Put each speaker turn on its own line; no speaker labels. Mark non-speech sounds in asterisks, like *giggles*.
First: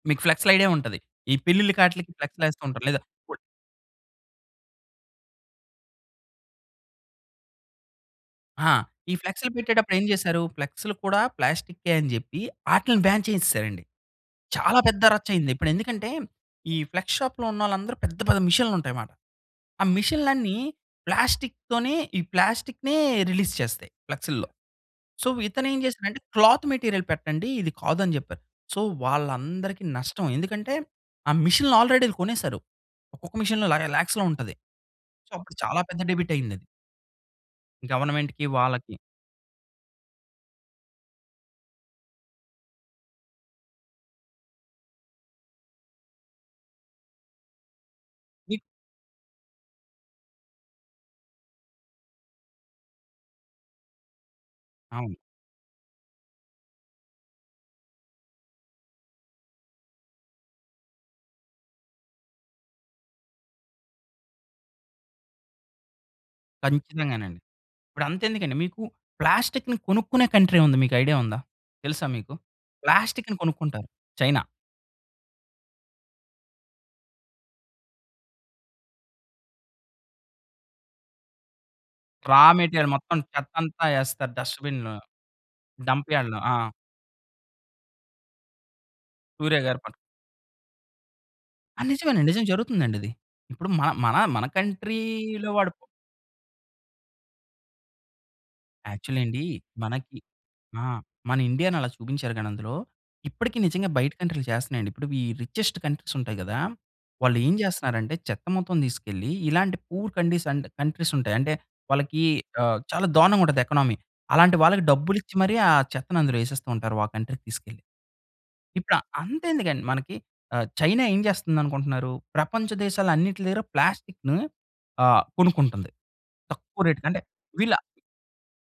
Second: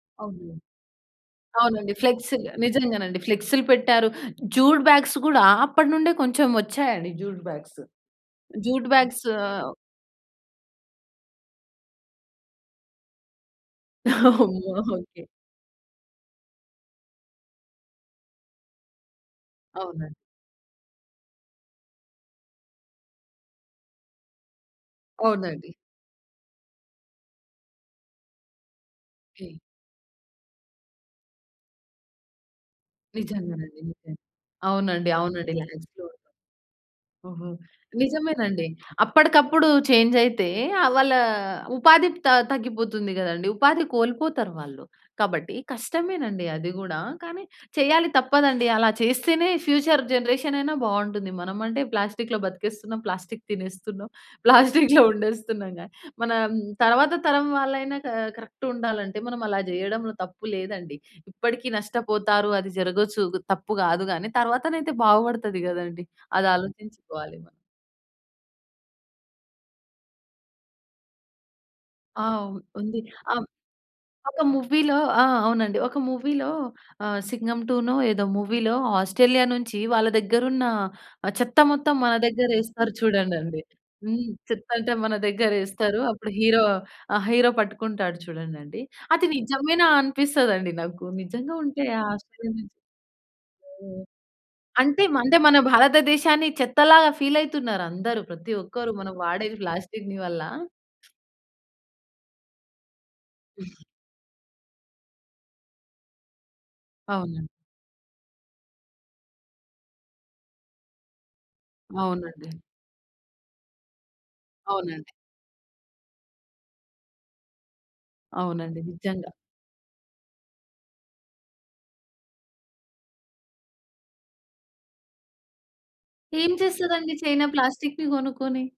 మీకు ఫ్లెక్స్‌లు
అవును.
ఐడియా ఉంటది. ఈ పెళ్లి‌ళ్ళ
అవునండి.
కాట్లీకి ఫ్లెక్స్‌లు
ఫ్లెక్స్‌లు
యేస్త ఉంటారు. లేదా
నిజంగానండి
*unintelligible*
ఫ్లెక్స్‌లు పెట్టారు. జూడ్ బ్యాగ్స్ గూడా, అప్పటి నుండే కొంచెం ఒచ్చాయండి జ్యూడ్ బ్యాగ్స్.
ఆ!
జూట్
ఈ
బ్యాగ్స్
ఫ్లెక్స్‌లు పెట్టేటప్పుడు ఏం జెసారు? ఫ్లెక్స్‌లు కూడా ప్లాస్టికే అని జెప్పి, అటిల్ని బాన్ చేసేసారండి.
*giggles* అమ్మో!
చాలా పెద్ద
ఓకె.
రచ్చ అయింది. ఇప్పుడు ఎందుకంటే, ఈ ఫ్లెక్స్ షాప్‌లో ఉన్నోళ్ళందరూ పెద్ద, పెద్ద మిషన్లుంటాయిమాట. ఆ
అవునండి.
మిషన్‌లన్నీ ప్లాస్టిక్‌తోనే, ఈ ప్లాస్టిక్‌నె రిలీజ్ చేస్తాయి ఫ్లెక్స్‌లో. సో, ఇతను
అవునండి.
ఏం చేసాడంటే, "క్లాత్ మెటీరియల్ పెట్టండి ఇది కాదు" అని జెప్పారు. సో,
కె
వాళ్ళందరికి నష్టం. ఎందుకంటే, ఆ మిషన్‌లు ఆల్రెడీ ఇవి కొనేసారు. ఒక్కొక్క మిషన్‌లో ల
నిజంగానండి. నిజంగా.
ల్యాక్స్‌లో ఉంటది.
అవునండి.
సో,
అవునండి.
అప్పుడు చాలా పెద్ద
ల్యాక్స్‌లో
డెబిట్ అయిందది.
ఓహో!
గవర్నమెంట్‌కి,
నిజమేనండి.
వాళ్ళకి.
అప్పటికప్పుడు చేంజ్ అయితే, ఆ వాళ్ళ ఉపాధి త తగ్గిపోతుంది గదండీ! ఉపాధి కోల్పోతారు వాళ్ళు. కాబట్టి, కష్టమేనండి అది గూడా కానీ, చేయాలి
*unintelligible*
తప్పదండి. అలా చేస్తేనే ఫ్యూచర్ జనరేషన్ అయినా బాగుంటుంది. మనమంటే ప్లాస్టిక్‌లో బతికేస్తున్నాం, ప్లాస్టిక్ తినేస్తున్నాం, ప్లాస్టిక్‌లో
అవును.
ఉండేస్తున్నాం గానీ మన హ్మ్, తర్వాత తరం వాళ్ళైనా క కరెక్ట్ ఉండాలంటే, మనం అలా చేయడంలో తప్పు లేదండి. ఇప్పటికి నష్టపోతారు అది జరగొచ్చు. గ్ తప్పు గాదు గానీ తర్వాతనయితే బాగుపడతది కదండీ. అది ఆలోచించుకోవాలి
ఖచ్ఛితంగానండి.
మనం.
ఇప్పుడు అంతెందుకండి మీకు ప్లాస్టిక్‌ని కొనుక్కునే కంట్రీ ఉంది. మీకు ఐడియా ఉందా? తెలుసా
ఆ!
మీకు?
ఉ ఉంది.
ప్లాస్టిక్‌ని
ఆహ్,
కొనుక్కుంటారు. చైనా.
ఒక మూవీ‌లో ఆ! అవునండి. ఒక మూవీ‌లో ఆహ్, 'సింగం 2' నో ఏదో మూవీ‌లో ఆస్ట్రేలియా నుంచి వాళ్ళ దగ్గర ఉన్న ఆహ్, చెత్త మొత్తం మన దగ్గర
రామెటీరియల్
ఎస్తారు
మొత్తం
చూడండండి.
చెత్తంతా
హ్మ్.
ఏస్తారు
చెత్త అంటే
డస్ట్‌బిన్‌లో.
మన దగ్గర ఎస్తరు.
డంప్
అప్పుడు
యార్డ్‌లో. ఆ!
హీరో ఆహ్, హీరో పట్టుకుంటాడు చూడండండి. అది
సూర్య గారి.
నిజమేనా
*unintelligible*
అనిపిస్తదండి నాకు. నిజంగా
ఆ!
ఉంటయ
నిజమేనండి. నిజం
ఆస్ట్రేలియా నుంచి
జరుగుతుందండి ఇది. ఇప్పుడు మ
*unintelligible* హ్మ్.
మన మన
అంటే మ అంటే
కంట్రీ‌లో
మన
వాడు ప్
భారతదేశాన్ని చెత్తలాగా ఫీల్ అయితున్నారు అందరు ప్రతి ఒక్కరు మనం
యాక్చువల్లి అండి.
వాడేది ప్లాస్టిక్‌ని
మనకి
వల్ల.
ఆ! మన ఇండియా‌ని అలా చూపించారు గానీ అందులో, ఇప్పటికి నిజంగా బయట కంట్రీ‌లు చేస్తున్నాయండి. ఇప్పుడు ఈ రిచెస్ట్ కంట్రీస్ ఉంటాయి గదా! వాళ్ళు
అవునండి.
ఏం చేస్తున్నారంటే, చెత్త మొత్తం తీసుకెళ్ళి ఇలాంటి పూర్ కండిస్ అండ్ కంట్రీస్ ఉంటాయి. అంటే వాళ్ళకి
అవునండి.
ఆహ్, చాలా దారుణంగా ఉంటది ఎకనమీ. అలాంటి వాళ్ళకి
అవునండి.
డబ్బులు ఇచ్చి మరి ఆ చెత్తని అందులో యేసేస్తూంటారు ఆ కంట్రీ‌కి తీసుకెళ్ళి.
అవునండి.
ఇప్పుడు ఆహ్,
నిజంగా.
అంతెందుకండి మనకి ఆహ్, చైనా ఏం చేస్తుంది అనుకుంటున్నారు? ప్రపంచ దేశాలు అన్నిట్ల దగ్గర ప్లాస్టిక్‌ని ఆహ్, కొనుక్కుంటుంది
ఏం
తక్కువ రేట్‌కి.
చేస్తదండి
అంటే
చైనా
వీళ్ళ
ప్లాస్టిక్‌ని గొనుక్కొని?